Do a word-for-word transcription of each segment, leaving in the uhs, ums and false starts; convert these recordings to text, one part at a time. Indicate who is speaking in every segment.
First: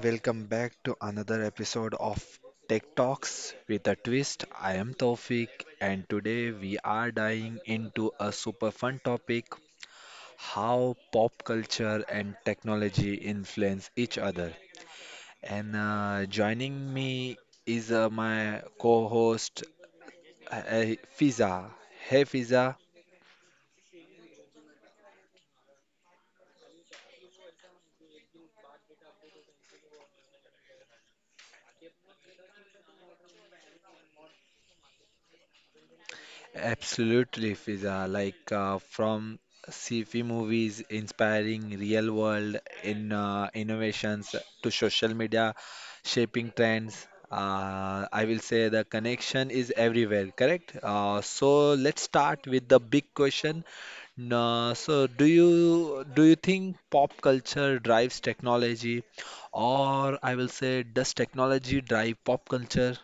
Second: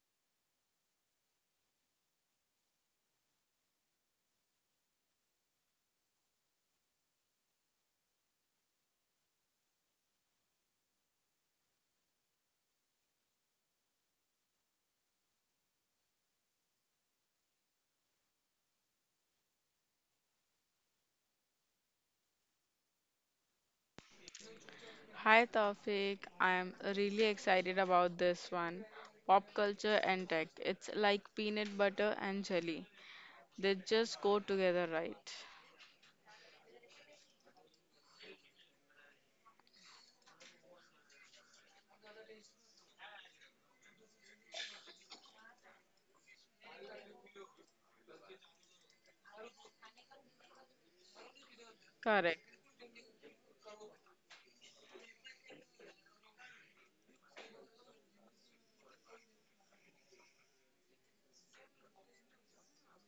Speaker 1: welcome back to another episode of Tech Talks with a Twist. I am Taufik, and today we are diving into a super fun topic: how pop culture and technology influence each other. And uh, joining me is uh, my co host uh, Fiza. Hey Fiza.
Speaker 2: Hi Taufik, I'm really excited about this one. Pop culture and tech. It's like peanut butter and jelly. They just go together, right?
Speaker 1: Absolutely, Fiza. Like uh, from sci-fi movies inspiring real-world in uh, innovations to social media shaping trends. Uh, I will say the connection is everywhere, correct? Uh, so let's start
Speaker 2: Correct.
Speaker 1: with the big question. Uh, so do you do you think pop culture drives technology, or I will say does technology drive pop culture?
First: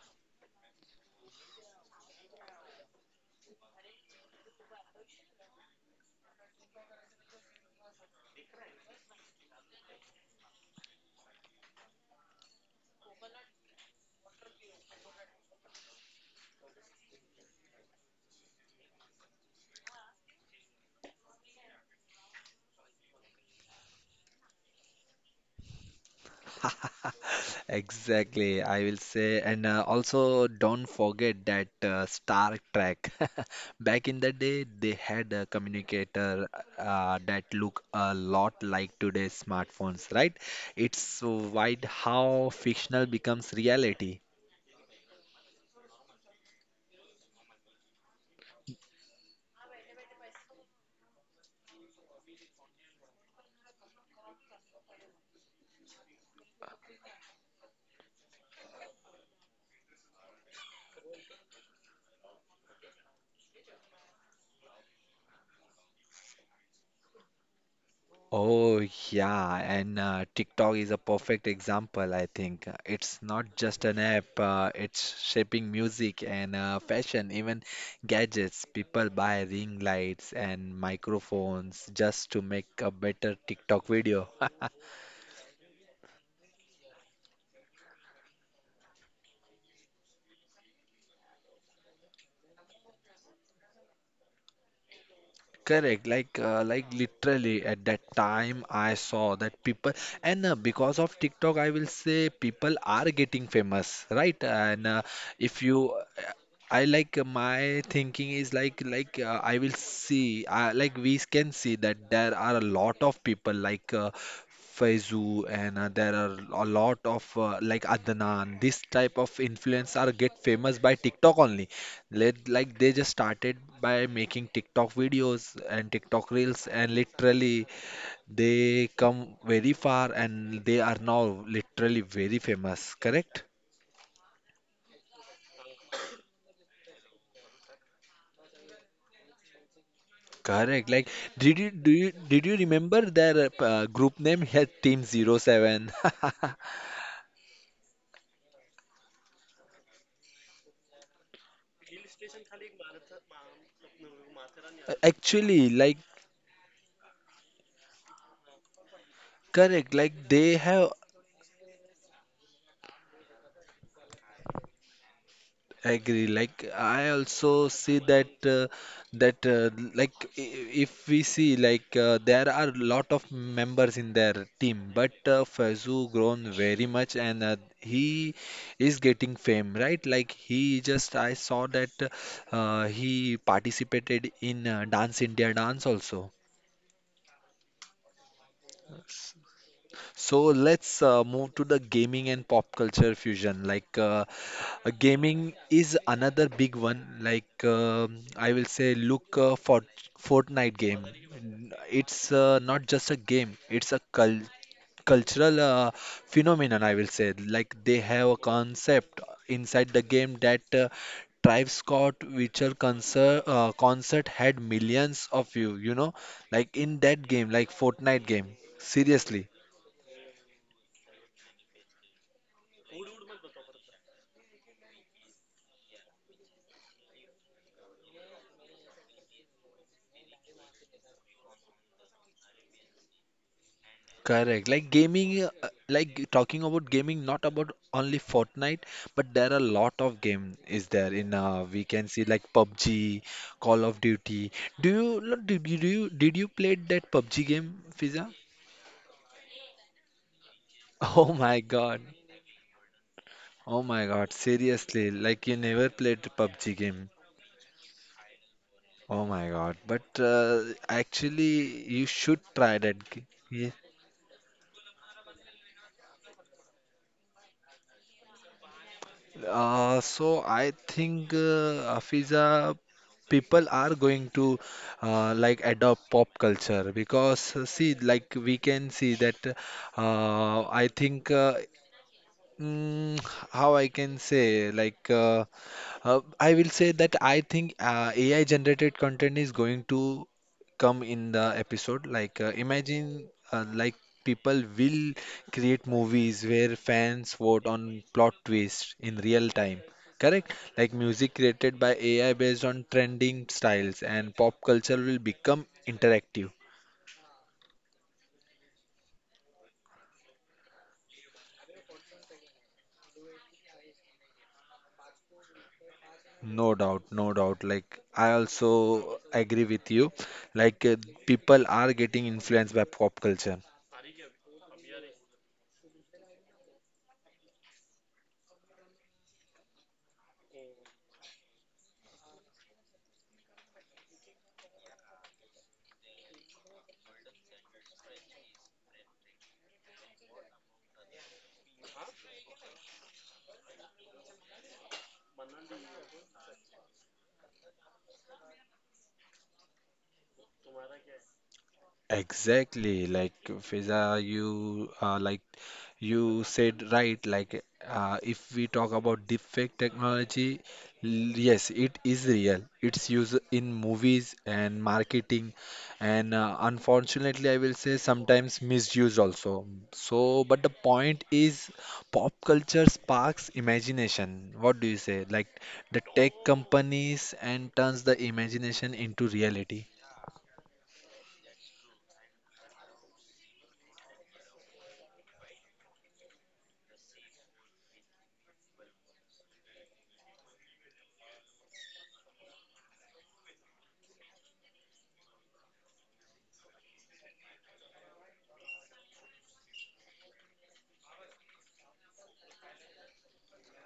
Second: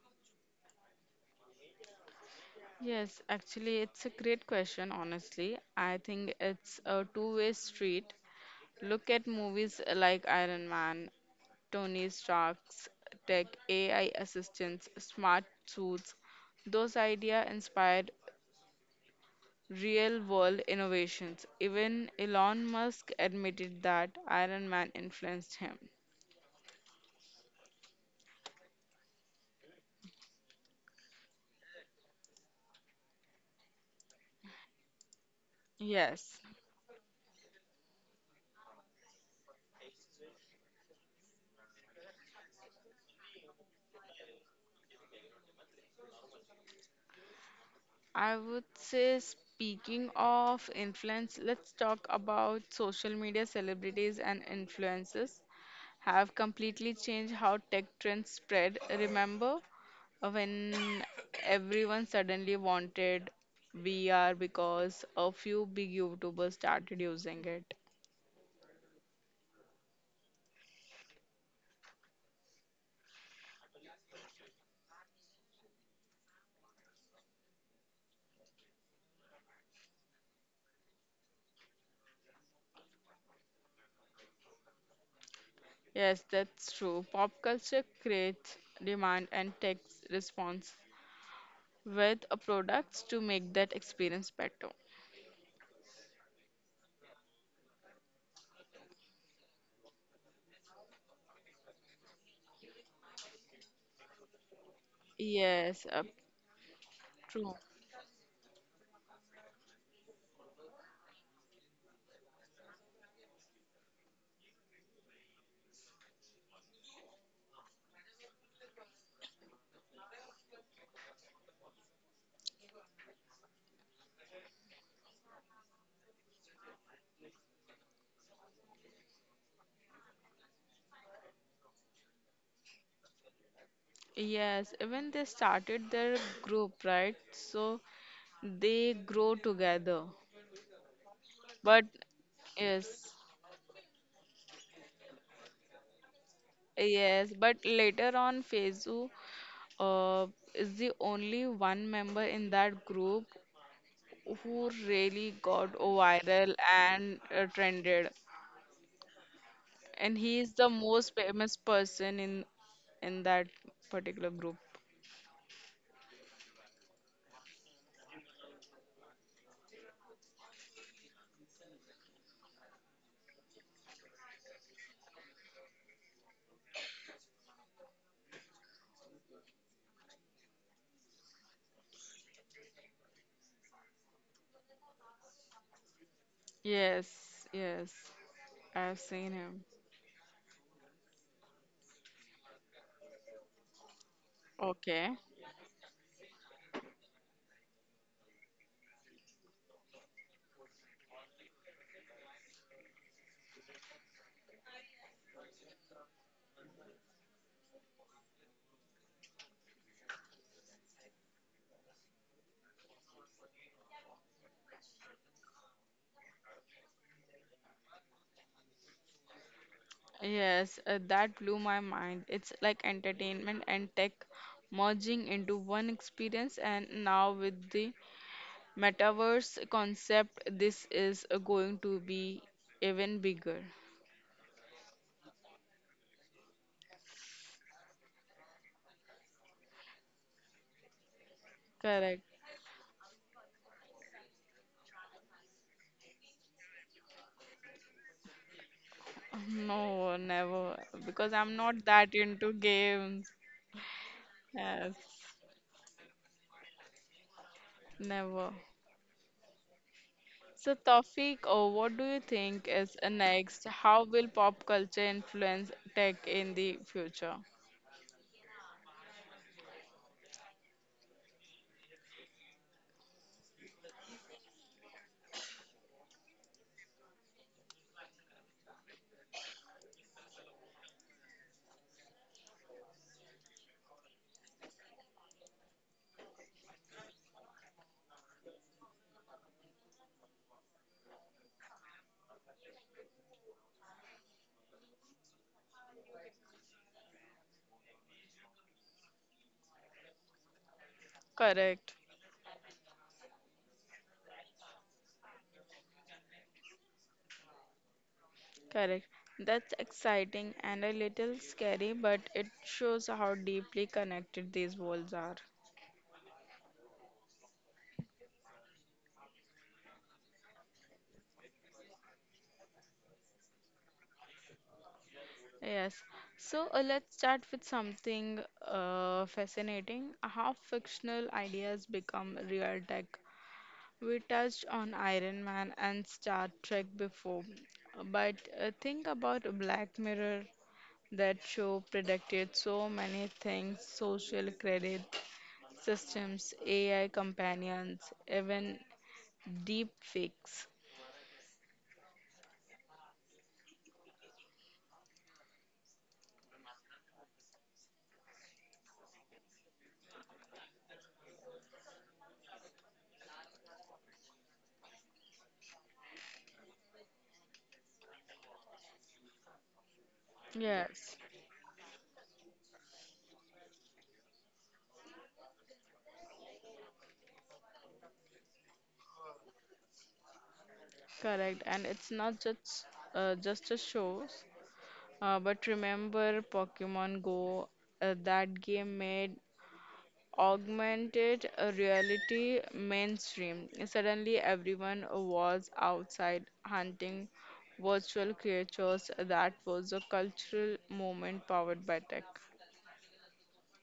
Speaker 2: Yes, actually, it's a great question, honestly. I think it's a two-way street. Look at movies like Iron Man, Tony Stark's tech, A I assistants, smart suits. Those ideas inspired real world innovations. Even Elon Musk admitted that Iron Man influenced him.
Speaker 1: Exactly, I will say. And uh, Also, don't forget that uh, Star Trek. Back in the day, they had a
Speaker 2: Yes,
Speaker 1: communicator uh, that look a lot like today's smartphones, right? It's wild how fictional becomes reality.
Speaker 2: I would say speaking of influence, let's talk about social media celebrities and influencers have completely changed how tech trends spread. Remember uh, when everyone suddenly wanted V R because a few big YouTubers started using it?
Speaker 1: Oh, yeah, and uh, TikTok is a perfect example, I think. It's not just an app, uh, it's shaping music and uh, fashion, even gadgets. People buy ring lights and microphones just to make a better TikTok video.
Speaker 2: Yes, that's true. Pop culture creates demand and takes response with uh, products to make that experience better.
Speaker 1: Correct, like uh, like literally at that time I saw that people and uh, because of TikTok I will say people are getting famous, right? And uh, if you
Speaker 2: Yes, uh,
Speaker 1: I like uh,
Speaker 2: true.
Speaker 1: my thinking is like like uh, I will see uh, like we can see that there are a lot of people like uh, Faizu and uh, there are a lot of uh, like Adnan, this type of influence are get famous by TikTok only let, like they just started by making TikTok videos and TikTok reels, and literally they come very far, and they are now literally very famous. Correct?
Speaker 2: Yes, when they started their group, right? So they grow together.
Speaker 1: Correct. Like, did you
Speaker 2: But
Speaker 1: do you did you remember
Speaker 2: yes,
Speaker 1: their uh, group name? Yeah, Team Zero Seven.
Speaker 2: yes, but later on, Feizu uh, is the only one member in that group who really got
Speaker 1: Actually, like
Speaker 2: viral and uh, trended.
Speaker 1: correct,
Speaker 2: And
Speaker 1: like
Speaker 2: he is
Speaker 1: they
Speaker 2: the
Speaker 1: have
Speaker 2: most famous person in in that particular group.
Speaker 1: I agree. Like I also see that uh, that uh, like i- if we see like uh, there are lot of members in their team, but uh, Fazu grown very much, and uh, he is getting fame, right? Like he just I saw that uh, he participated in uh, Dance India Dance also.
Speaker 2: Yes, yes, I've seen him.
Speaker 1: So let's uh, move to the gaming and pop culture fusion. Like uh, uh,
Speaker 2: Okay.
Speaker 1: gaming is another big one. Like um I will say, look uh, for Fortnite game. N- It's uh, not just a game; it's a cul cultural uh, phenomenon. I will say, like they have a concept inside the game that uh, Travis Scott Witcher concert uh, concert had millions of view. You know, like in that game, like Fortnite game. Seriously.
Speaker 2: Yes, uh, that blew my mind. It's like entertainment and tech merging into one experience, and now with the metaverse concept, this is uh, going to be even bigger.
Speaker 1: Correct. Like gaming, uh, like talking about gaming, not about only Fortnite, but there are a lot of game is there in uh, we can
Speaker 2: Correct.
Speaker 1: see like P U B G, Call of Duty. Do you lo- did you do you did you play that P U B G game, Fiza?
Speaker 2: No, never, because
Speaker 1: Oh
Speaker 2: I'm
Speaker 1: my
Speaker 2: not
Speaker 1: God.
Speaker 2: that into games.
Speaker 1: Oh my God.
Speaker 2: Yes,
Speaker 1: Seriously, like you never played P U B G game.
Speaker 2: never.
Speaker 1: Oh my God. But uh,
Speaker 2: So, Tawfiq, uh,
Speaker 1: actually,
Speaker 2: what do
Speaker 1: you
Speaker 2: you
Speaker 1: should
Speaker 2: think
Speaker 1: try
Speaker 2: is
Speaker 1: that
Speaker 2: uh, next?
Speaker 1: game.
Speaker 2: How will pop culture influence tech in the future?
Speaker 1: Uh, so I think uh, Afiza, people are going to uh, like adopt pop culture because uh, see like we can see that uh, I think uh, Mm, how I can say, like, uh, uh, I will say that I think uh, A I generated content is going to come in the episode. Like, uh, imagine, uh, like, people will create movies where fans vote on plot twists in real time. Correct? Like, music created
Speaker 2: Correct,
Speaker 1: by A I based on trending styles and pop culture will become interactive.
Speaker 2: correct. That's exciting and a little scary, but it shows how deeply connected these worlds are.
Speaker 1: No doubt, no doubt. Like, I also agree with you. Like, uh, people are getting influenced by pop culture.
Speaker 2: Yes. So uh, let's start with something uh, fascinating, how fictional ideas become real tech. We touched on Iron Man and Star Trek before, but uh, think about Black Mirror. That show predicted so many things: social credit systems, A I companions, even deep fakes.
Speaker 1: Exactly, like Fiza, you uh, like you said right. Like uh, if we talk about deepfake technology, l- yes, it is real. It's used in movies and marketing, and uh, unfortunately, I will say sometimes misused also. So, but the
Speaker 2: Yes,
Speaker 1: point is, pop culture sparks imagination. What do you say? Like the tech companies and turns the imagination into reality.
Speaker 2: correct. And it's not just uh, just a show, uh, but remember Pokemon Go. Uh, that game made augmented reality mainstream. Suddenly, everyone was outside hunting virtual creatures. That was a cultural moment powered by tech.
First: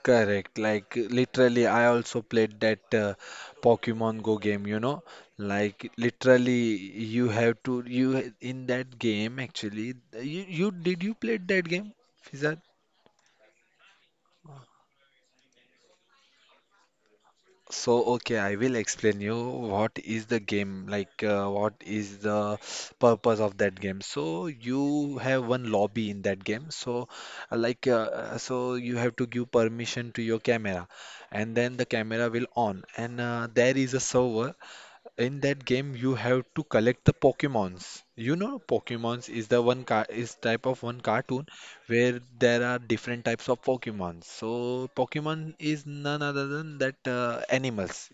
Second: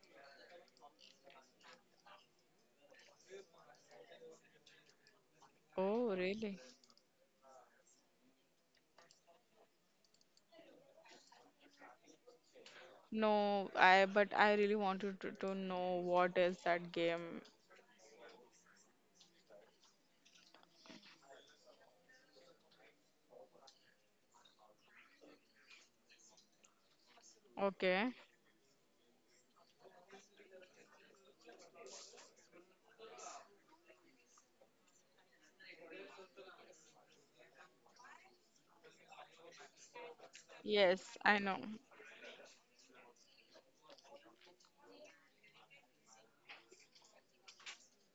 Speaker 1: Correct. Like literally, I also played that uh, Pokemon Go game, you know. Like
Speaker 2: Oh, really?
Speaker 1: literally, you have to you in that game actually. You you did you played that game, Fizan?
Speaker 2: No, I but I really wanted to, to know what is that game.
Speaker 1: So okay, I will explain you what is the game like. Uh, what is the purpose of that game? So you have one lobby in that game. So uh, like uh,
Speaker 2: Okay.
Speaker 1: uh, so you have to give permission to your camera, and then the camera will on, and uh, there is a server in that game. You have to collect the Pokemons. You know Pokemons is the one car is type of one
Speaker 2: Yes, I
Speaker 1: cartoon
Speaker 2: know.
Speaker 1: where there are different types of Pokemons. So Pokemon is none other than that uh, animals.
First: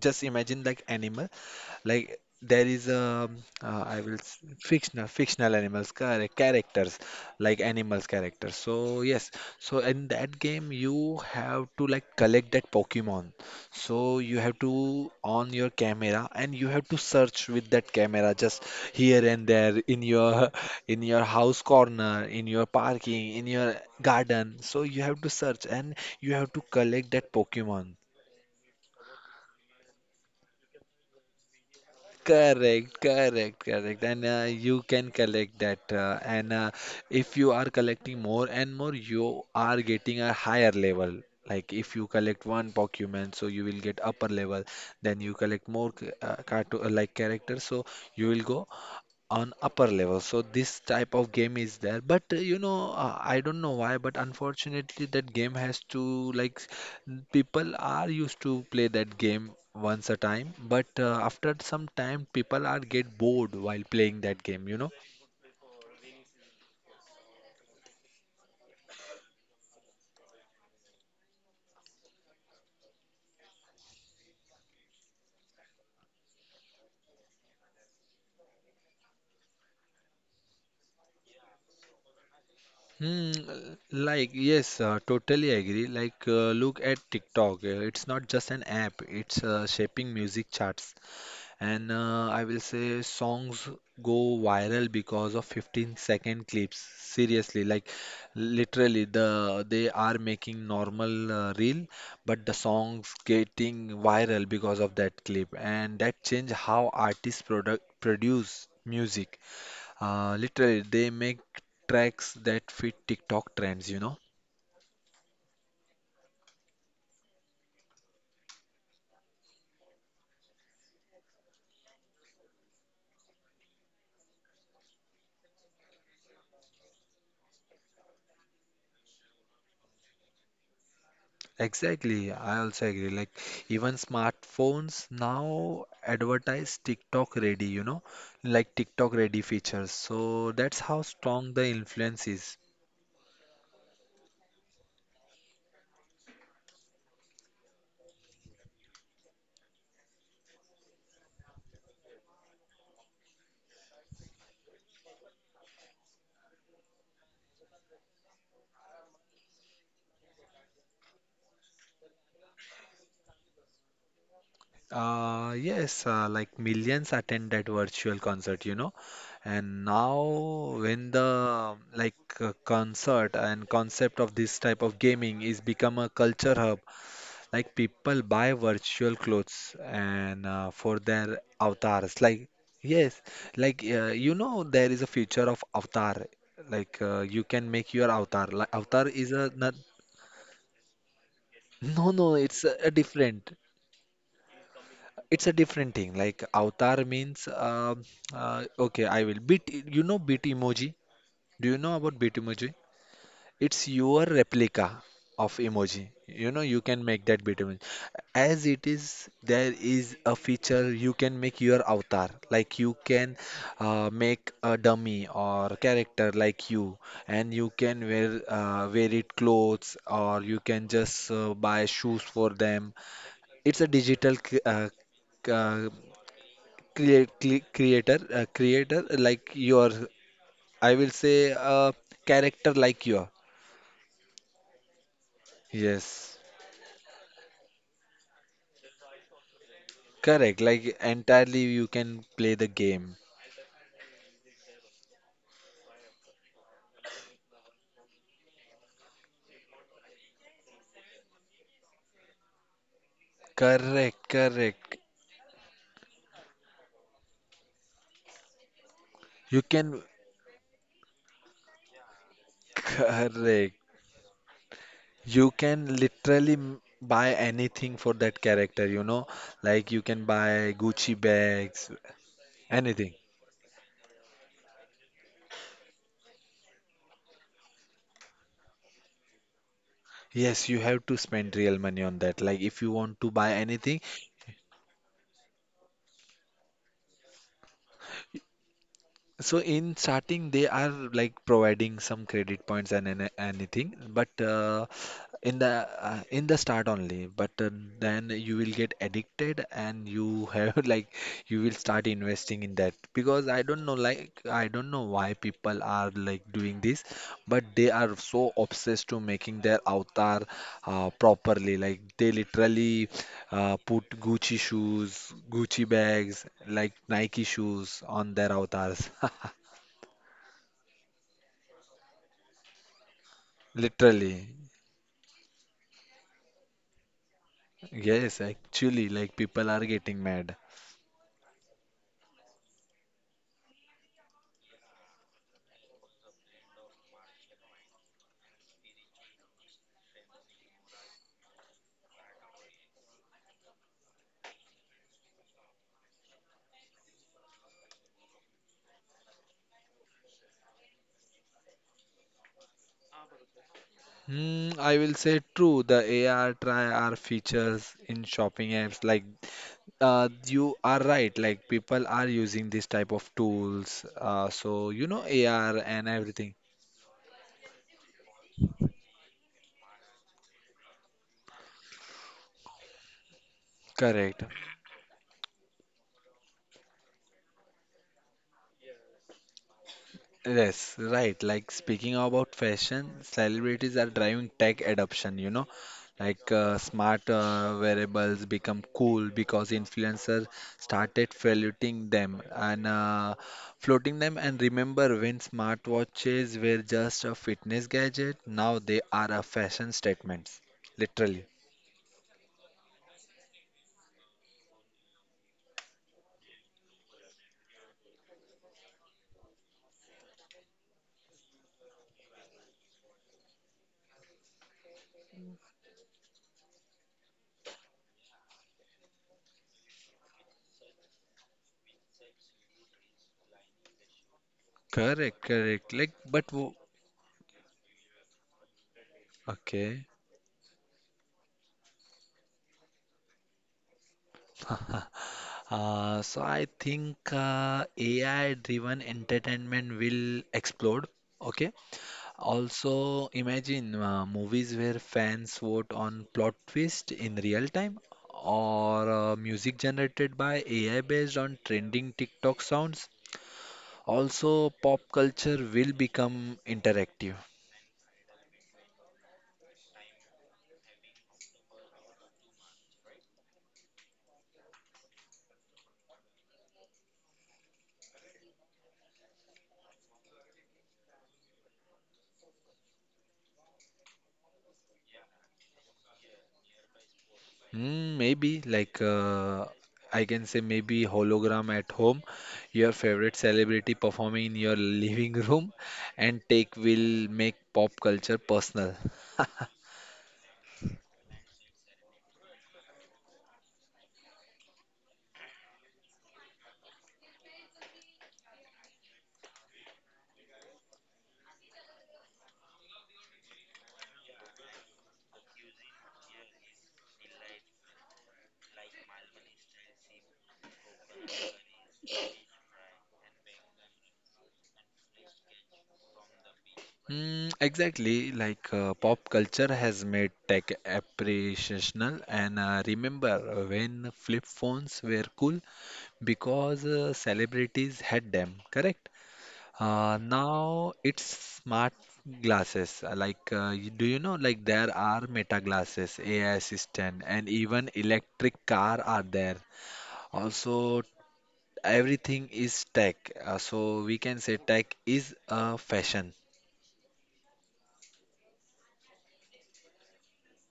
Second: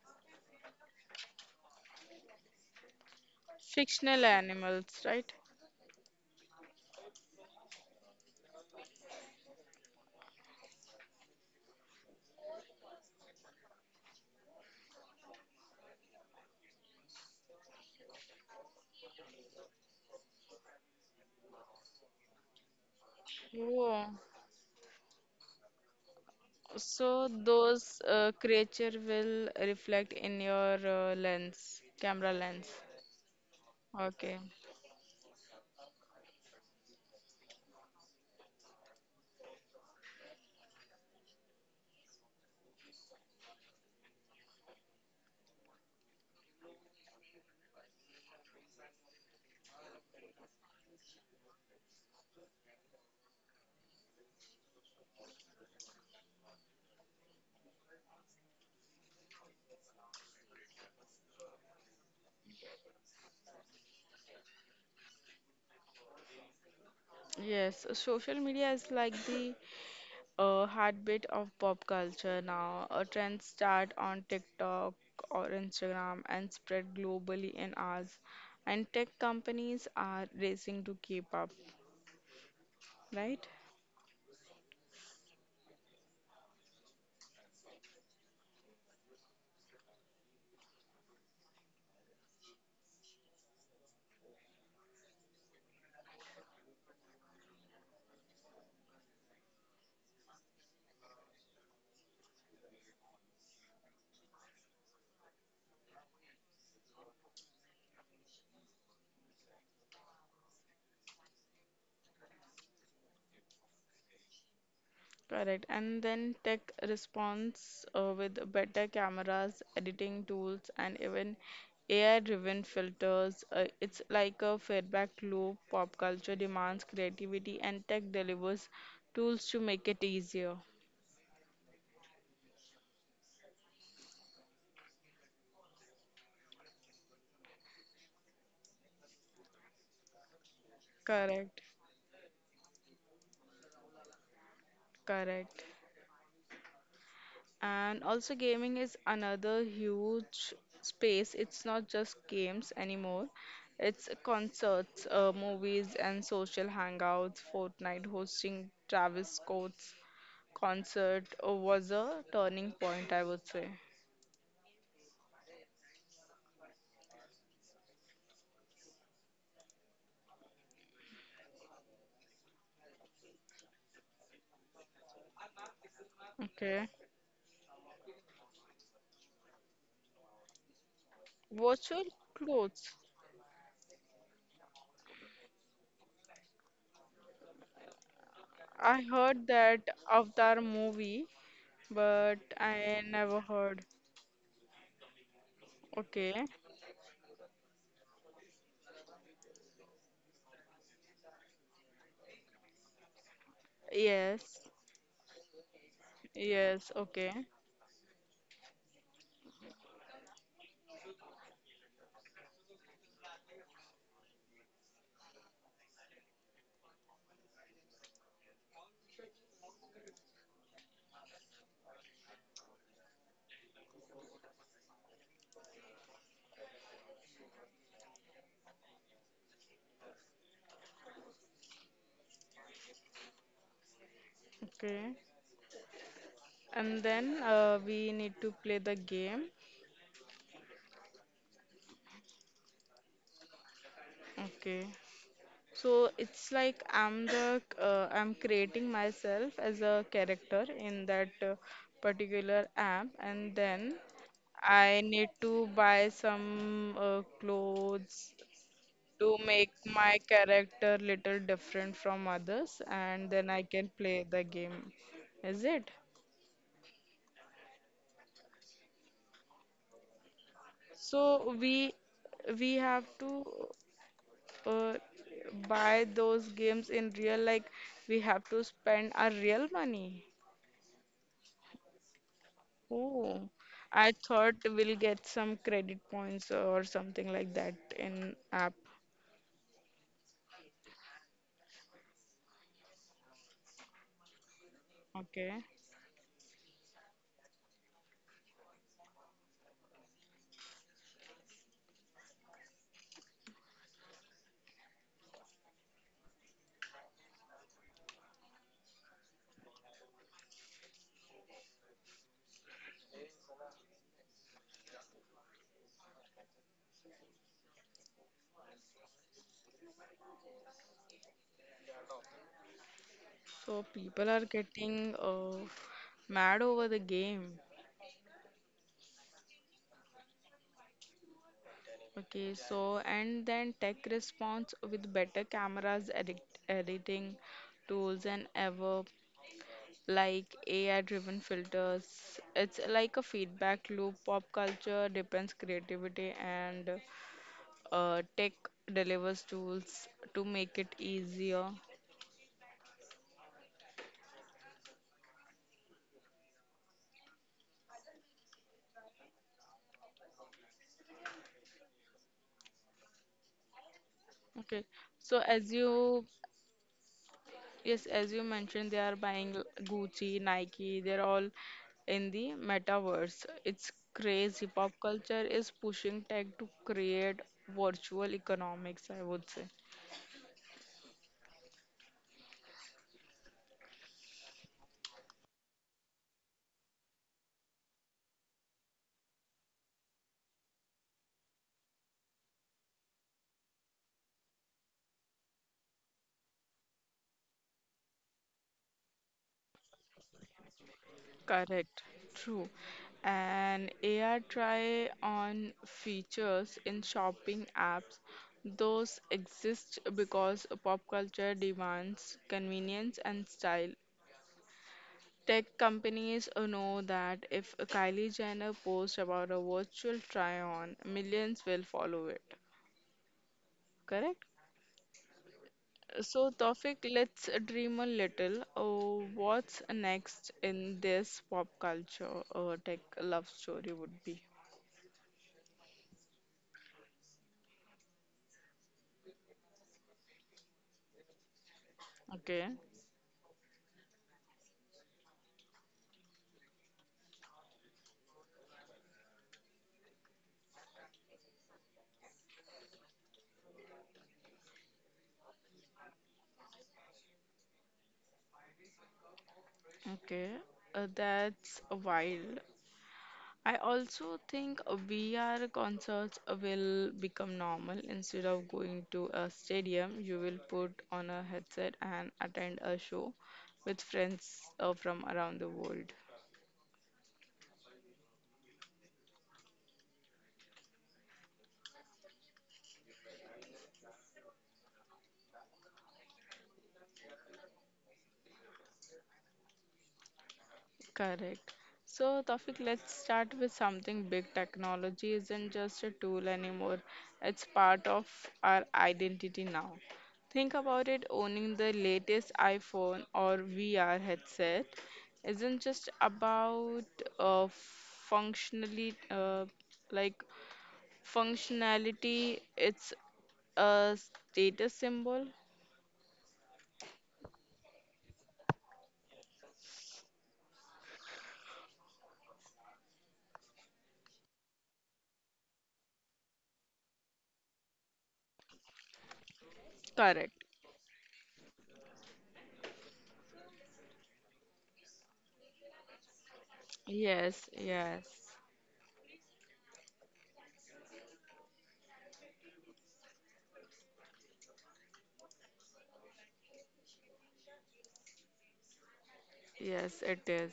Speaker 1: Just imagine like animal like there is a uh, I will
Speaker 2: Fictional
Speaker 1: s-
Speaker 2: animals,
Speaker 1: fictional
Speaker 2: right?
Speaker 1: fictional animals char- characters, like animals characters. So yes, so in that game you have to like collect that Pokemon. So you have to on your camera and you have to search with that camera just here and there in your in your house corner, in your parking, in your
Speaker 2: Oh,
Speaker 1: garden. So you have to search and you have to collect
Speaker 2: so
Speaker 1: that Pokemon.
Speaker 2: those uh, creature will reflect in your uh, lens, camera lens.
Speaker 1: Correct, correct, correct. And
Speaker 2: Okay.
Speaker 1: uh, you can collect that. Uh, and uh, If you are collecting more and more, you are getting a higher level. Like if you collect one Pokemon, so you will get upper level. Then you collect more c- uh, cartoon like characters, so you will go on upper level. So this type of game is there, but uh, you know uh, I don't know why, but unfortunately that game has to like people are used to play that game once a time, but uh, after some time people are get bored while playing that game, you know.
Speaker 2: Yes, social media is like the uh, heartbeat of pop culture now. A trend start on TikTok or Instagram and spread globally in hours. And tech companies are racing to keep up,
Speaker 1: Hmm,
Speaker 2: right?
Speaker 1: like yes, uh, totally agree. Like uh, look at TikTok. Uh, It's not just an app. It's uh, shaping music charts. And uh, I will say songs go viral because of fifteen second clips. Seriously, like literally the they are making normal uh, reel, but the songs getting viral because of that clip, and that change how artists product produce music. Uh, literally, they make tracks that fit TikTok trends, you know.
Speaker 2: Correct. And then tech responds uh, with better cameras, editing tools, and even A I-driven filters. Uh, it's like a feedback loop. Pop culture demands creativity, and tech delivers tools to make it easier.
Speaker 1: Exactly, I also agree. Like even smartphones now advertise TikTok ready, you know, like TikTok ready features. So that's how strong
Speaker 2: Correct,
Speaker 1: the influence is.
Speaker 2: correct. And also, gaming is another huge space. It's not just games anymore. It's concerts, uh, movies, and social hangouts. Fortnite hosting Travis Scott's concert uh, was a turning point, I would say.
Speaker 1: Uh, yes, uh, like millions attend that virtual concert, you know. And now when the like uh, concert and concept of this type of gaming is become a culture hub.
Speaker 2: Okay.
Speaker 1: Like people buy virtual clothes and uh, for their
Speaker 2: Virtual
Speaker 1: avatars. Like
Speaker 2: clothes.
Speaker 1: yes, like uh, you know there is a future of avatar. Like uh, you can make your avatar. Like
Speaker 2: I
Speaker 1: avatar is
Speaker 2: heard
Speaker 1: a not,
Speaker 2: that Avatar movie,
Speaker 1: no no
Speaker 2: but
Speaker 1: it's a, a
Speaker 2: I never
Speaker 1: different.
Speaker 2: heard.
Speaker 1: It's a different thing.
Speaker 2: Okay.
Speaker 1: Like avatar means um uh, okay I will beat. You know beat emoji. Do you know about beat emoji? It's your
Speaker 2: Yes.
Speaker 1: replica of emoji. You know, you
Speaker 2: Yes.
Speaker 1: can make that
Speaker 2: Okay.
Speaker 1: between. As it is, there is a feature you can make your avatar. Like you can uh, make a dummy or character like you, and you can wear uh, wear it clothes, or you can just uh, buy shoes for them. It's a digital cre- uh, c- uh, create cre- creator uh, creator like your. I will say uh, character like your.
Speaker 2: Okay.
Speaker 1: Yes.
Speaker 2: And then uh, we need to play the game.
Speaker 1: Correct, like entirely you can play the game.
Speaker 2: Okay. So it's like I'm the uh, I'm creating myself as a character in that uh, particular app, and then
Speaker 1: Correct, correct.
Speaker 2: I need to buy some uh, clothes to
Speaker 1: You
Speaker 2: make
Speaker 1: can,
Speaker 2: my character little different from others, and
Speaker 1: correct.
Speaker 2: then I can play the game.
Speaker 1: You
Speaker 2: Is it?
Speaker 1: can literally m- buy anything for that character, you know? Like you can buy Gucci
Speaker 2: So we
Speaker 1: bags,
Speaker 2: we have
Speaker 1: anything.
Speaker 2: to uh, buy those games in real, like we have to spend our real money.
Speaker 1: Yes, you have to spend real money on that. Like if you want to
Speaker 2: Oh,
Speaker 1: buy anything,
Speaker 2: I thought we'll get some credit points or something like that in app.
Speaker 1: so in starting, they are like providing some credit points and, an anything, but uh, in
Speaker 2: Okay.
Speaker 1: the uh, in the start only. But uh, then you will get addicted, and you have like you will start investing in that because I don't know like I don't know why people are like doing this, but they are so obsessed to making their avatar uh, properly. Like they literally uh, put Gucci shoes, Gucci bags, like Nike shoes on their avatars.
Speaker 2: So people
Speaker 1: Literally.
Speaker 2: are getting uh, mad over the game.
Speaker 1: Yes, actually, like people are getting mad.
Speaker 2: Okay, so and then tech response with better cameras, edit, editing tools, and ever like A I-driven filters. It's like a feedback loop. Pop culture depends creativity and uh, tech delivers tools to make it easier.
Speaker 1: Hmm, I will say true. The A R try our features in shopping apps. Like, uh, you are right. Like, people are using this type of tools. Uh,
Speaker 2: Okay,
Speaker 1: so you know
Speaker 2: so as
Speaker 1: A R and
Speaker 2: you
Speaker 1: everything.
Speaker 2: yes, as you mentioned, they are buying l- Gucci, Nike. They're all in the metaverse. It's
Speaker 1: Correct.
Speaker 2: crazy. Pop culture is pushing tech to create virtual economics, I would say.
Speaker 1: Yes, right. Like speaking about fashion, celebrities are driving tech adoption, you know, like uh, smart uh, wearables become cool because influencers started floating them and uh, floating them. And remember when smartwatches were just a fitness gadget, now they are a fashion statements, literally.
Speaker 2: Correct, true. And A I try on features in shopping apps. Those exist because pop culture demands convenience and style. Tech companies know that if Kylie Jenner posts about a virtual try on, millions will follow it. Correct?
Speaker 1: Correct, correct. Like,
Speaker 2: So,
Speaker 1: but wo-
Speaker 2: Tawfiq, let's dream a little. Oh, what's
Speaker 1: okay.
Speaker 2: next in this pop culture uh, tech love story would be?
Speaker 1: Uh, so I think uh, A I-driven entertainment will explode. Okay.
Speaker 2: Okay,
Speaker 1: Also, imagine uh, movies where fans vote on plot twist in real time, or uh, music generated by A I based on trending TikTok sounds. Also, pop culture will become interactive.
Speaker 2: okay, uh, that's wild. I also think V R concerts will become normal. Instead of going to a stadium, you will put on a headset and attend a show with friends uh, from around the world.
Speaker 1: Mm, maybe like uh, I can say maybe hologram at home, your favorite celebrity performing in your living room, and take will make pop culture personal.
Speaker 2: Correct. So, Tawfiq, let's start with something big. Technology isn't just a tool anymore, it's part of our identity now. Think about it, owning the latest iPhone or V R headset isn't just about uh, functionally, uh, like functionality, it's a status symbol.
Speaker 1: Mm, exactly, like uh, pop culture has made tech appreciational, and uh, remember when flip phones were cool because uh, celebrities had them, correct? Uh,
Speaker 2: Correct.
Speaker 1: now it's smart glasses. Uh, Like, uh, you- do you know, like, there are Meta glasses, A I assistant, and
Speaker 2: Yes,
Speaker 1: even
Speaker 2: yes,
Speaker 1: electric car are there. Also, everything is tech. Uh, so we can say tech is a fashion.
Speaker 2: yes, it is.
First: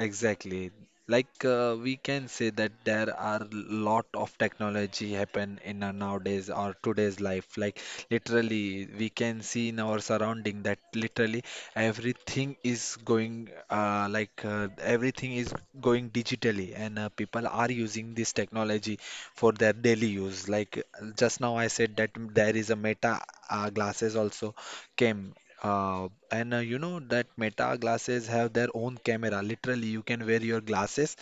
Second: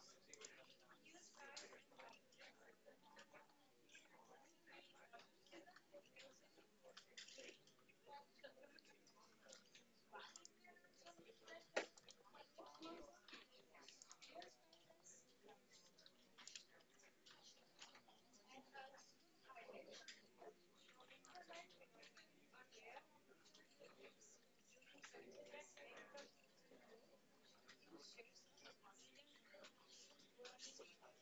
Speaker 1: Exactly. Like uh, we can say that there are lot of technology happen in our nowadays or today's life. Like literally, we can see in our surrounding that literally everything is going uh, like uh, everything is going digitally, and uh, people are using this technology for their daily use. Like uh, just now, I said that there is a Meta uh, glasses also came uh, and uh, you know that Meta glasses have their own camera. Literally, you can wear your glasses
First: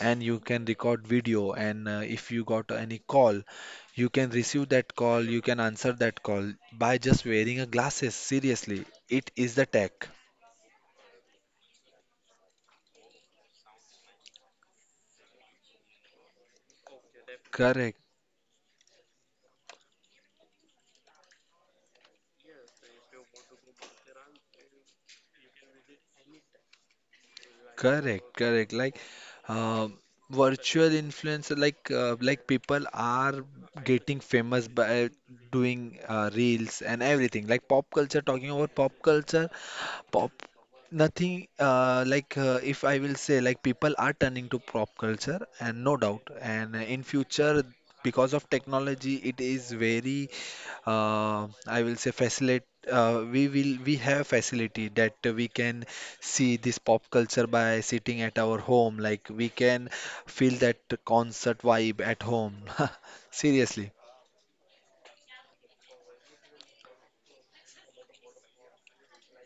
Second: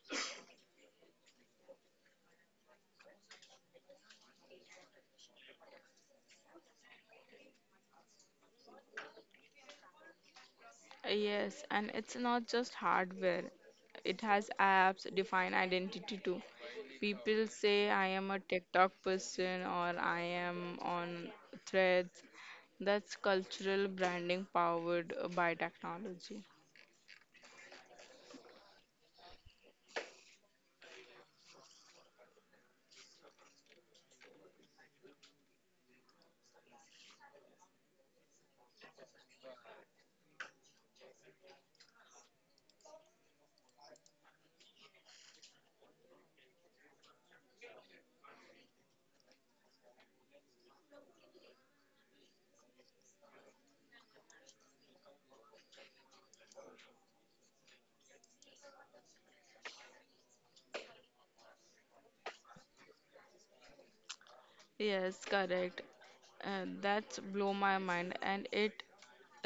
Speaker 1: and you can record video. And uh, if you got any call, you can receive that call, you can answer that call by just wearing a glasses. Seriously, it is the tech.
Speaker 2: Yes, and it's not just hardware. It has apps, define identity too. People say
Speaker 1: Correct,
Speaker 2: I am a TikTok person or I am on Threads. That's cultural branding powered by technology.
Speaker 1: correct, correct. Like uh, Virtual influencer, like uh, like people are getting famous by doing uh, reels and everything. Like pop culture, talking about pop culture. pop. Nothing uh, like uh, If I will say like people are turning to pop culture and no doubt and in future because of technology it is very uh, I will say facilitate uh, we will we have facility that we can see this pop culture by sitting at our home like we can feel that concert vibe at home. Seriously.
Speaker 2: Yes, correct. And that's blow my mind, and it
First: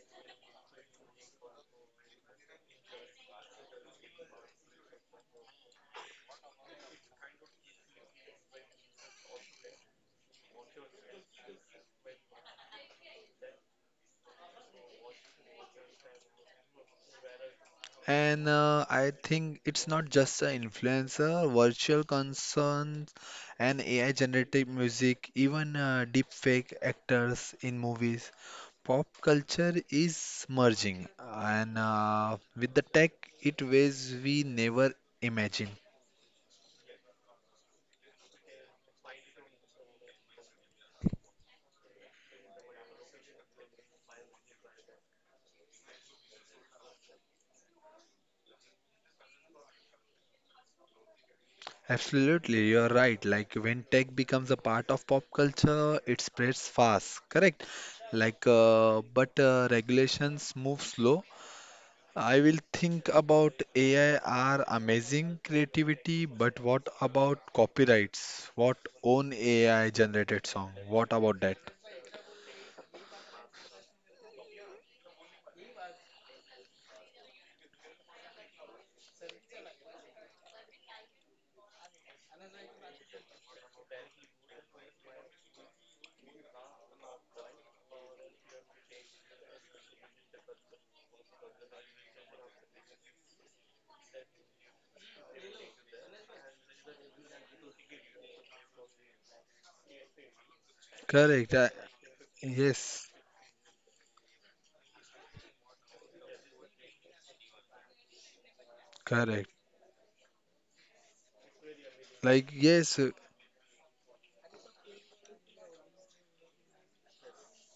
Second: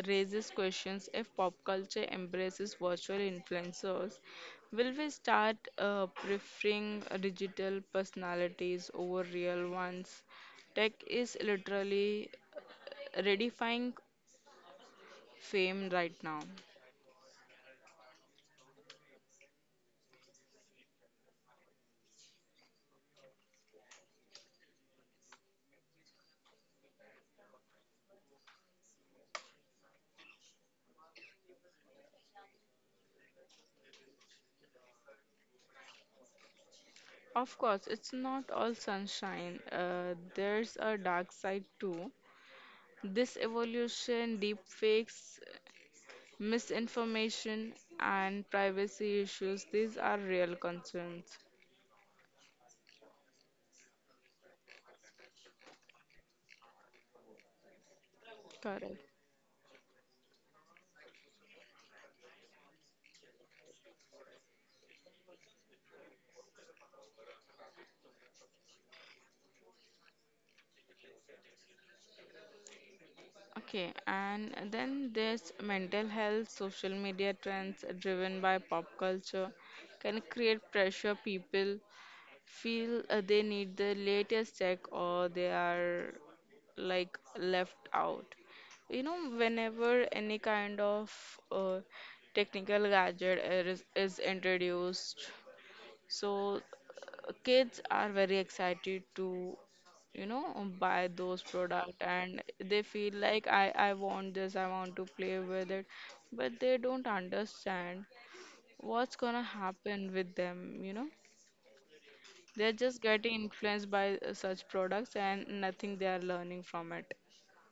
Speaker 2: raises questions: if pop culture embraces virtual influencers, will we start uh, preferring digital personalities over real ones? Tech is literally redefining fame right now.
Speaker 1: And uh, I think it's not just an influencer, virtual concerns and A I generated music, even uh, deepfake actors in movies. Pop culture is merging, and uh, with the tech, it ways we never imagined.
Speaker 2: Of course, it's not all sunshine. Uh, there's a dark side too. This evolution, deepfakes, misinformation, and privacy issues. These are real concerns.
Speaker 1: Absolutely, you're right. Like when tech becomes a part of pop culture, it spreads fast, correct? Like, uh,
Speaker 2: Correct.
Speaker 1: but uh, regulations move slow. I will think about A I are amazing creativity, but what about copyrights? What own A I generated song? What about that?
Speaker 2: Okay, and then there's mental health, social media trends driven by pop culture can create pressure. People feel uh, they need the latest tech or they are like left out. You know, whenever any kind of uh, technical gadget is, is introduced, so uh, kids are very excited to, you know, buy those
Speaker 1: Correct. uh,
Speaker 2: product, and they
Speaker 1: yes,
Speaker 2: feel like I I want this, I want to play with it, but they don't understand what's gonna
Speaker 1: Correct.
Speaker 2: happen with them, you know,
Speaker 1: Like
Speaker 2: they're
Speaker 1: yes,
Speaker 2: just
Speaker 1: uh,
Speaker 2: getting influenced by uh, such products and nothing they are learning from it.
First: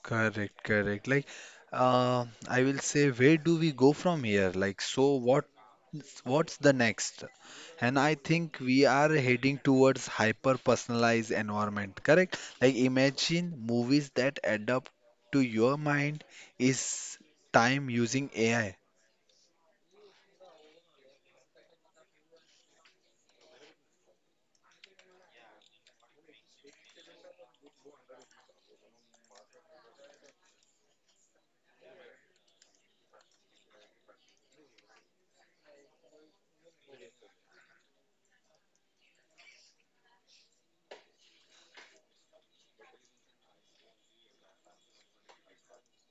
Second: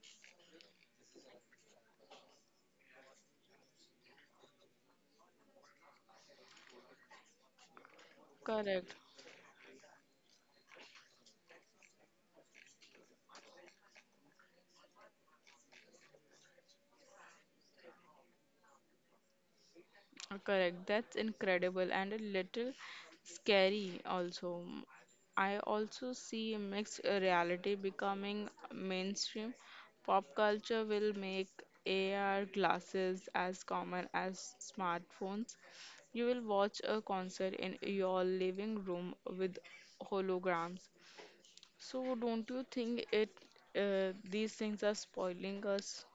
Speaker 1: correct, correct. Like uh, I will say, where do we go from here? Like so, what what's the next? And I think we
Speaker 2: Correct.
Speaker 1: are heading towards hyper personalized environment, correct? Like imagine movies that adapt to your mind is time using A I.
Speaker 2: Uh, Correct. That's incredible and a little scary also. I also see mixed reality becoming mainstream. Pop culture will make A R glasses as common as smartphones. You will watch a concert in your living room with holograms. So don't you think it uh, these things are spoiling us?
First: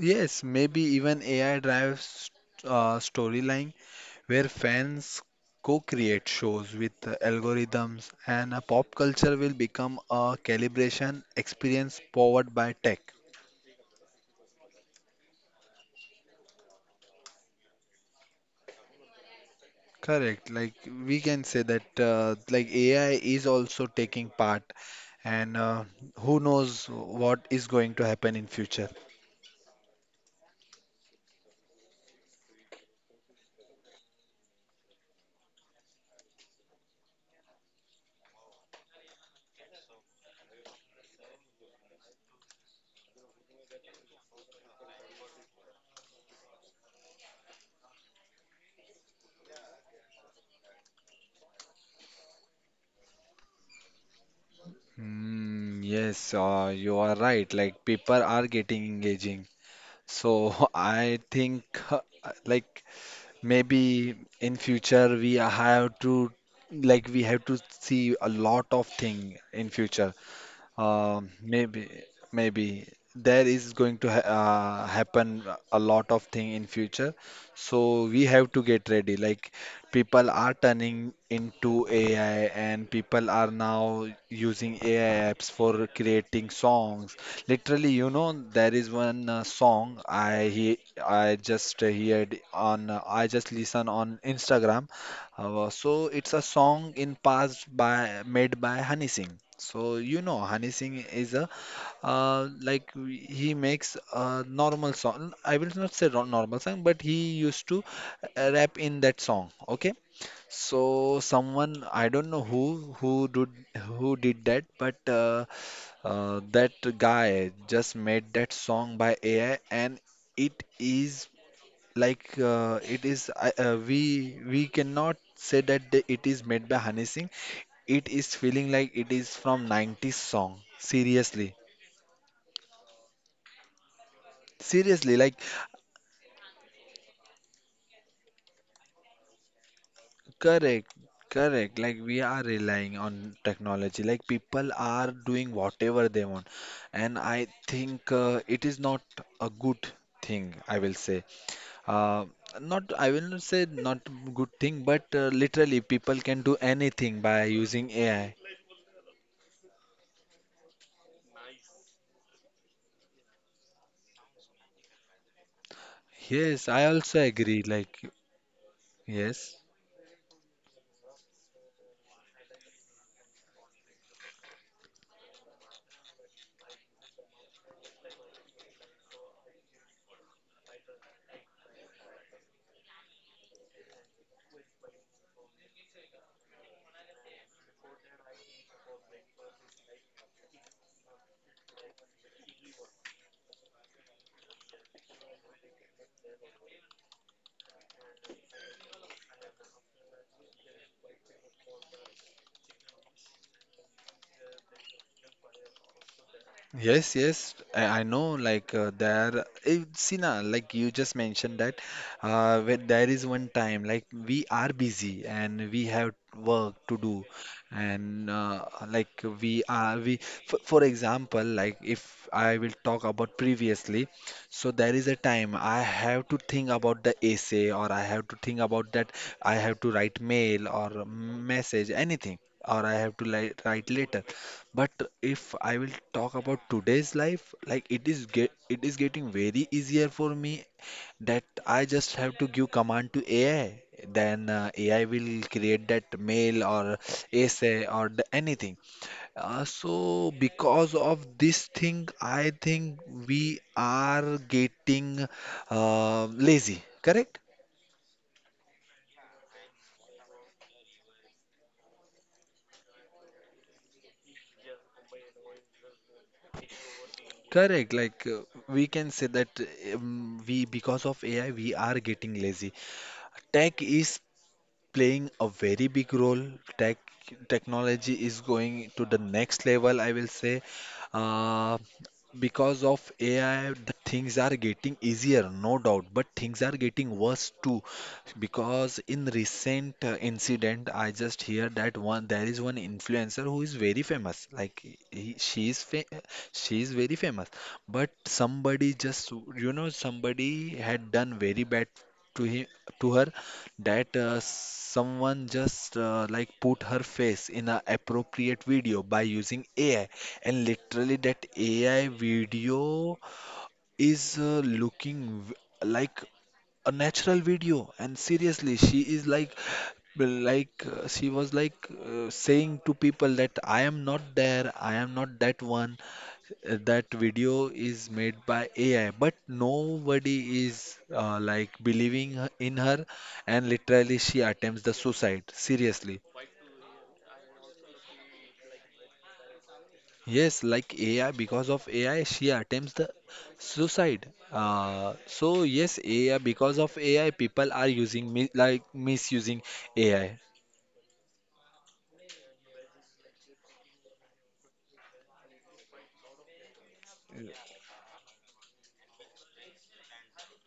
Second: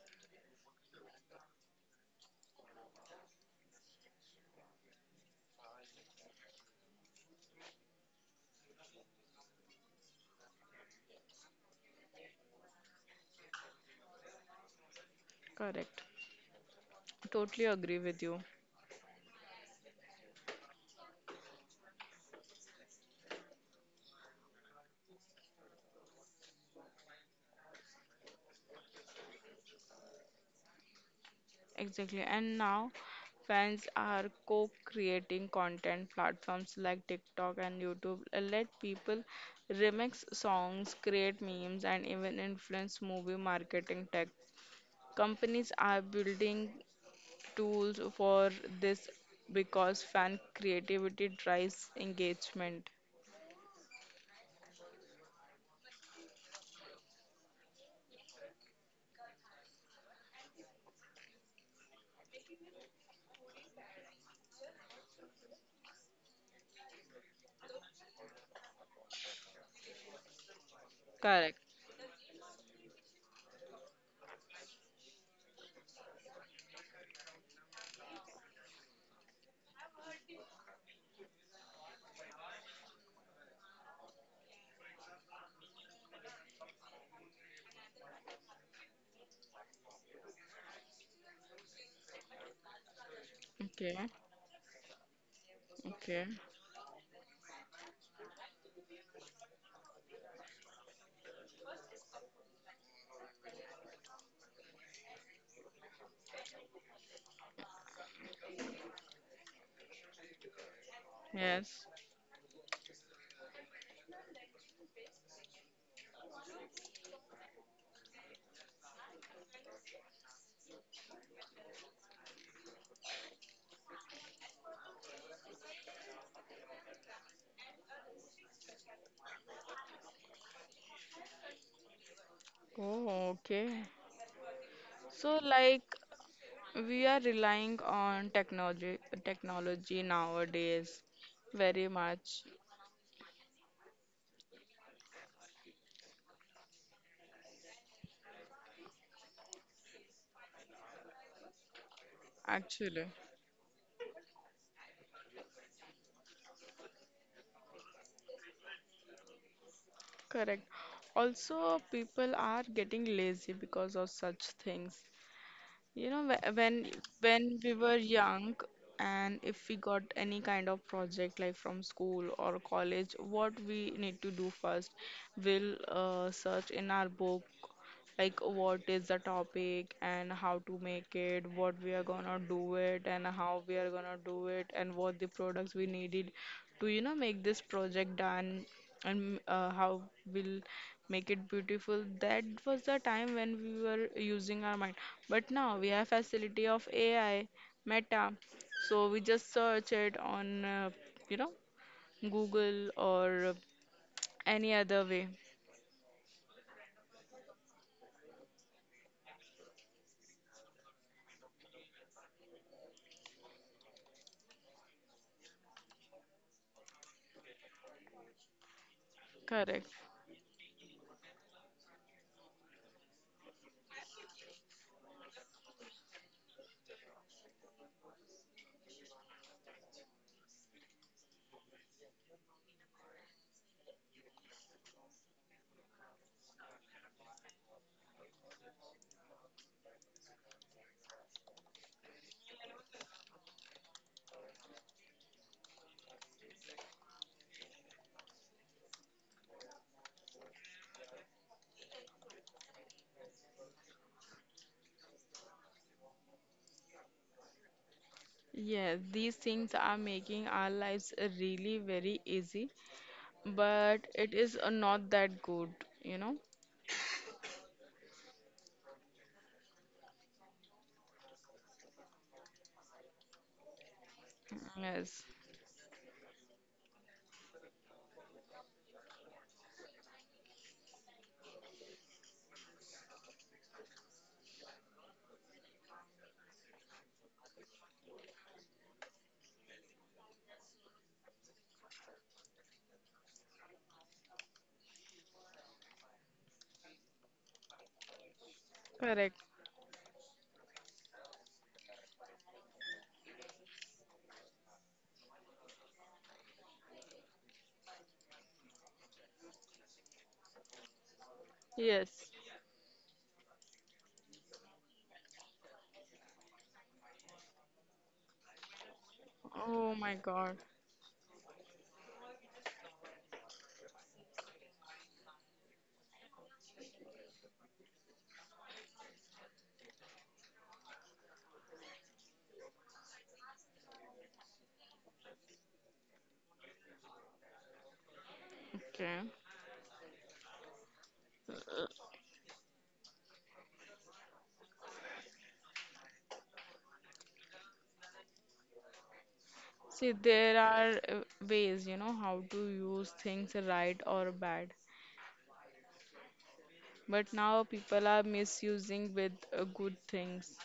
Speaker 1: Yes, maybe even A I drives uh, storyline where fans co-create shows with uh, algorithms and uh, pop culture will become a calibration experience powered by tech.
Speaker 2: Correct. Totally agree with you.
Speaker 1: Correct. Like we can say that uh, like A I is also taking part and uh, who knows what is going to happen in future.
Speaker 2: Exactly. And now fans are co-creating content, platforms like TikTok and YouTube uh, let people remix songs, create memes, and even influence movie marketing tech. Companies are building tools for this because fan creativity drives engagement.
Speaker 1: Mm, yes, uh, you are right. Like people are getting engaging. So I think uh, like maybe in future we have to like we have to see a lot of thing in future. Um,
Speaker 2: Correct.
Speaker 1: maybe, maybe there is going to ha uh, happen a lot of thing in future. So we have to get ready. Like people are turning into A I, and people are now using A I apps for creating songs. Literally, you know, there is one uh, song I he I just heard on uh, I just listen
Speaker 2: Okay.
Speaker 1: on Instagram. Uh, so
Speaker 2: Okay.
Speaker 1: it's a song in past by made by Honey Singh. So you know Honey Singh is a uh, like w- he makes a normal song. I will not say ro- normal song, but he used to uh, rap in that song. Okay, so someone
Speaker 2: Yes.
Speaker 1: I don't know who who did who did that, but uh, uh, that guy just made that song by A I and. It is like uh, it is I- uh, we we cannot say that the, it is made by Honey Singh. It is feeling like it is from nineties song. Seriously,
Speaker 2: Oh, okay.
Speaker 1: seriously, like
Speaker 2: So like, we are relying on technology technology
Speaker 1: correct,
Speaker 2: nowadays
Speaker 1: correct.
Speaker 2: very
Speaker 1: Like we are
Speaker 2: much
Speaker 1: relying on technology. Like people are doing whatever they want, and I think uh, it is not a good thing. I will say. Uh, not I
Speaker 2: actually.
Speaker 1: will not say not good thing but uh, literally people can do anything by using ai.
Speaker 2: Correct. Also, people are getting lazy because of such things. You know, whe-
Speaker 1: Yes, I
Speaker 2: when
Speaker 1: also
Speaker 2: when
Speaker 1: agree.
Speaker 2: we were
Speaker 1: Like,
Speaker 2: young, and
Speaker 1: yes.
Speaker 2: if we got any kind of project like from school or college, what we need to do first, we'll uh, search in our book, like what is the topic and how to make it, what we are gonna do it, and how we are gonna do it, and what the products we needed to, you know, make this project done, and uh, how we'll make it beautiful. That was the time when we were using our mind, but now we have facility of AI, meta, so we just search it on, uh, you know, Google or any other way.
Speaker 1: Yes, yes, I, I know. Like uh, there, eh, see now, like you just mentioned that uh, when there is one time, like we are busy and we have work to do, and uh, like we are
Speaker 2: Correct.
Speaker 1: we. For, for example, like if I will talk about previously, so there is a time I have to think about the essay, or I have to think about that I have to write mail or message anything, or I have to like write letter. But if I will talk about today's life, like it is get it is getting very easier for me that I just have to give command to A I. Then uh, A I will create that mail or essay or the, anything. Uh, so because of this thing, I think we are getting uh, lazy. Correct?
Speaker 2: Yes, these things are making our lives really very easy, but it is uh, not that good, you know.
Speaker 1: Correct. Like uh, we can say that um, we because of A I we are getting lazy. Tech is playing a
Speaker 2: Yes.
Speaker 1: very big role. Tech Technology is going to the next level, I will say. Uh, because of A I, the things are getting easier, no doubt, but things are getting worse too. Because in recent uh, incident, I just hear that one there is one influencer who is very famous. Like he, she is fa she is very famous, but somebody just
Speaker 2: Correct.
Speaker 1: you know somebody had done very bad to him to her that uh, someone just uh, like put her face in a appropriate video by using A I, and literally that A I
Speaker 2: Yes.
Speaker 1: video is uh, looking v- like a natural video and seriously she is like
Speaker 2: Oh my God.
Speaker 1: like uh, she was like uh, saying to people that I am not there, I am not that one. Uh, that video is made by A I but nobody is uh, like believing her- in her, and literally she attempts the suicide. Seriously.
Speaker 2: Okay.
Speaker 1: Yes, like A I, because of A I, she attempts the suicide. Uh, so yes, A I, because of A I, people are using mi like misusing
Speaker 2: See,
Speaker 1: A I.
Speaker 2: there are uh, ways, you know, how to use things right or bad. But now people are misusing with uh, good things.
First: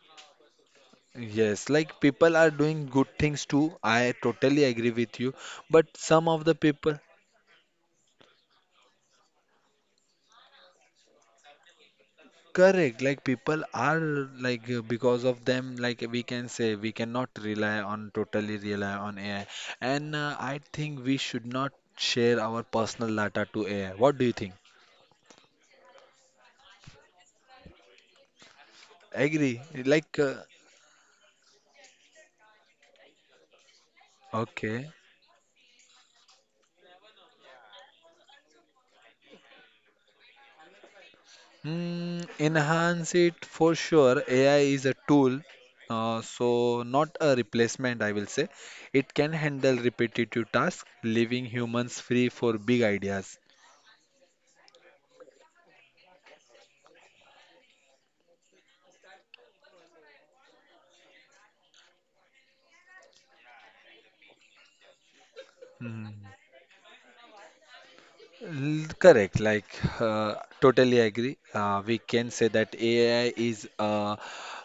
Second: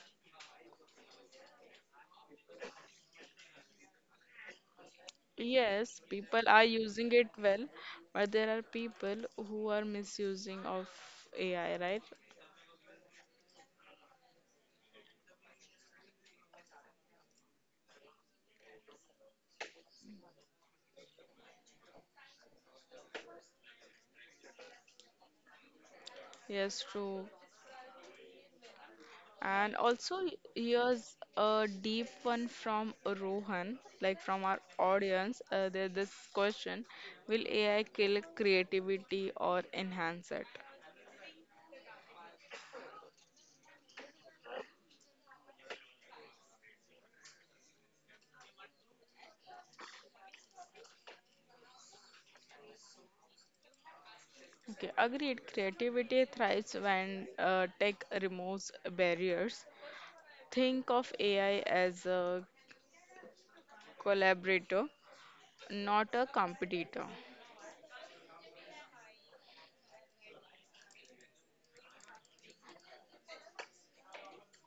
Speaker 1: Yes, like people are doing good things too. I totally agree with you. But
Speaker 2: Yes,
Speaker 1: some
Speaker 2: people
Speaker 1: of the
Speaker 2: are
Speaker 1: people,
Speaker 2: using it well, but there are people who are misusing of A I, right?
Speaker 1: correct, like people are like uh, because of them, like we can say we cannot rely on totally rely on A I. And uh, I think we should not share our personal data to A I. What do you think?
Speaker 2: Yes, true.
Speaker 1: Agree.
Speaker 2: And also,
Speaker 1: Like,
Speaker 2: y-
Speaker 1: uh,
Speaker 2: here's a deep one from Rohan, like from our
Speaker 1: okay.
Speaker 2: audience. Uh, there's this question: will A I kill creativity or enhance it?
Speaker 1: Mm, enhance it for sure. A I is a tool, uh, so not a replacement, I will say. It can handle repetitive tasks, leaving humans free for big ideas.
Speaker 2: Okay, agreed. Creativity thrives when uh, tech removes barriers. Think of A I as a collaborator, not a
Speaker 1: Mm.
Speaker 2: competitor.
Speaker 1: L- Correct, like uh, totally agree. Uh, we can say that A I is uh,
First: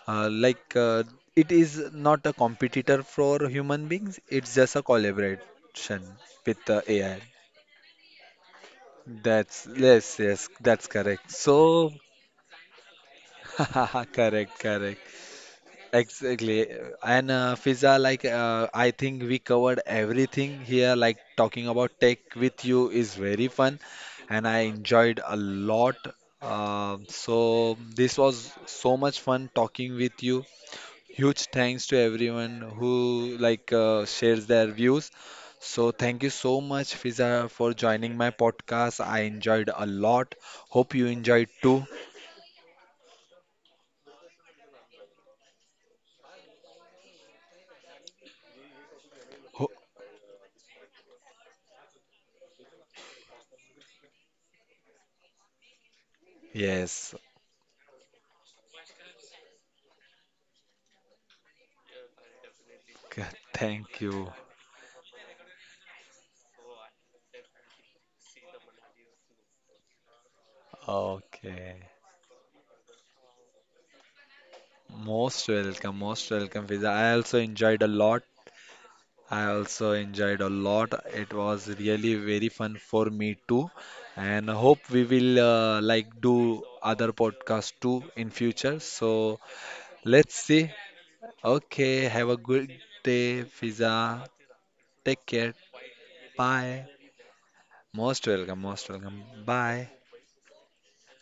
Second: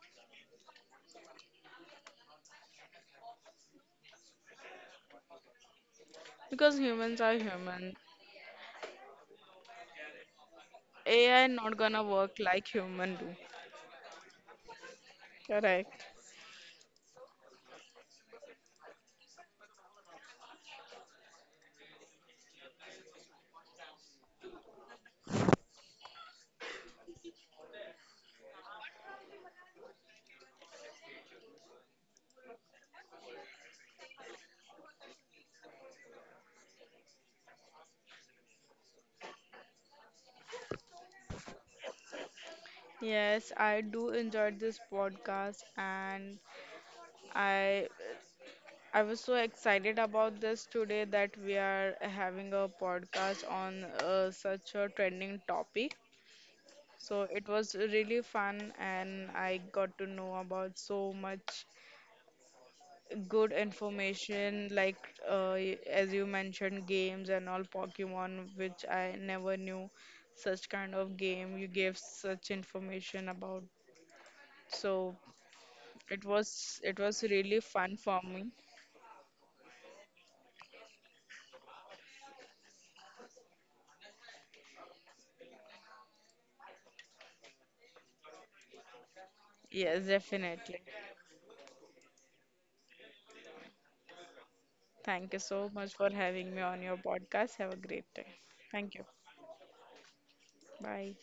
Speaker 1: uh, like uh, it is not a competitor for human beings, it's just a collaboration with
Speaker 2: Because
Speaker 1: uh,
Speaker 2: humans
Speaker 1: A I.
Speaker 2: are human.
Speaker 1: That's yes, yes, that's correct.
Speaker 2: A I not
Speaker 1: So,
Speaker 2: gonna work like human do.
Speaker 1: correct, correct,
Speaker 2: Correct.
Speaker 1: exactly. And uh, Fiza, like uh, I think we covered everything here. Like talking about tech with you is very fun, and I enjoyed a lot. Um, so this was so much fun talking with you. Huge thanks to everyone who like uh, shares their views. So thank you so much, Fiza, for joining my podcast. I enjoyed a lot. Hope you enjoyed too.
Speaker 2: Yes, I do enjoyed this podcast, and I I was so
Speaker 1: Ho-
Speaker 2: excited about this today that we are having a podcast on uh, such a trending topic.
Speaker 1: yes.
Speaker 2: So it was really fun, and I got to know about so much
Speaker 1: Okay,
Speaker 2: good
Speaker 1: thank you.
Speaker 2: information, like uh, y- as you mentioned, games and all Pokemon, which I never knew such kind of game. You
Speaker 1: Okay.
Speaker 2: gave such information about. So
Speaker 1: Most welcome,
Speaker 2: it
Speaker 1: most welcome,
Speaker 2: was
Speaker 1: Fiza.
Speaker 2: it
Speaker 1: I
Speaker 2: was
Speaker 1: also
Speaker 2: really
Speaker 1: enjoyed a
Speaker 2: fun for
Speaker 1: lot.
Speaker 2: me.
Speaker 1: I also enjoyed a lot. It was really very fun for me too. And hope we will uh, like do other podcasts too in future. So
Speaker 2: Yes,
Speaker 1: let's see.
Speaker 2: definitely.
Speaker 1: Okay, have a good day, Fiza. Take
Speaker 2: Thank you
Speaker 1: care.
Speaker 2: so much for having me on
Speaker 1: Bye.
Speaker 2: your podcast. Have a great day.
Speaker 1: Most welcome, most
Speaker 2: Thank you.
Speaker 1: welcome. Bye.
Speaker 2: Bye.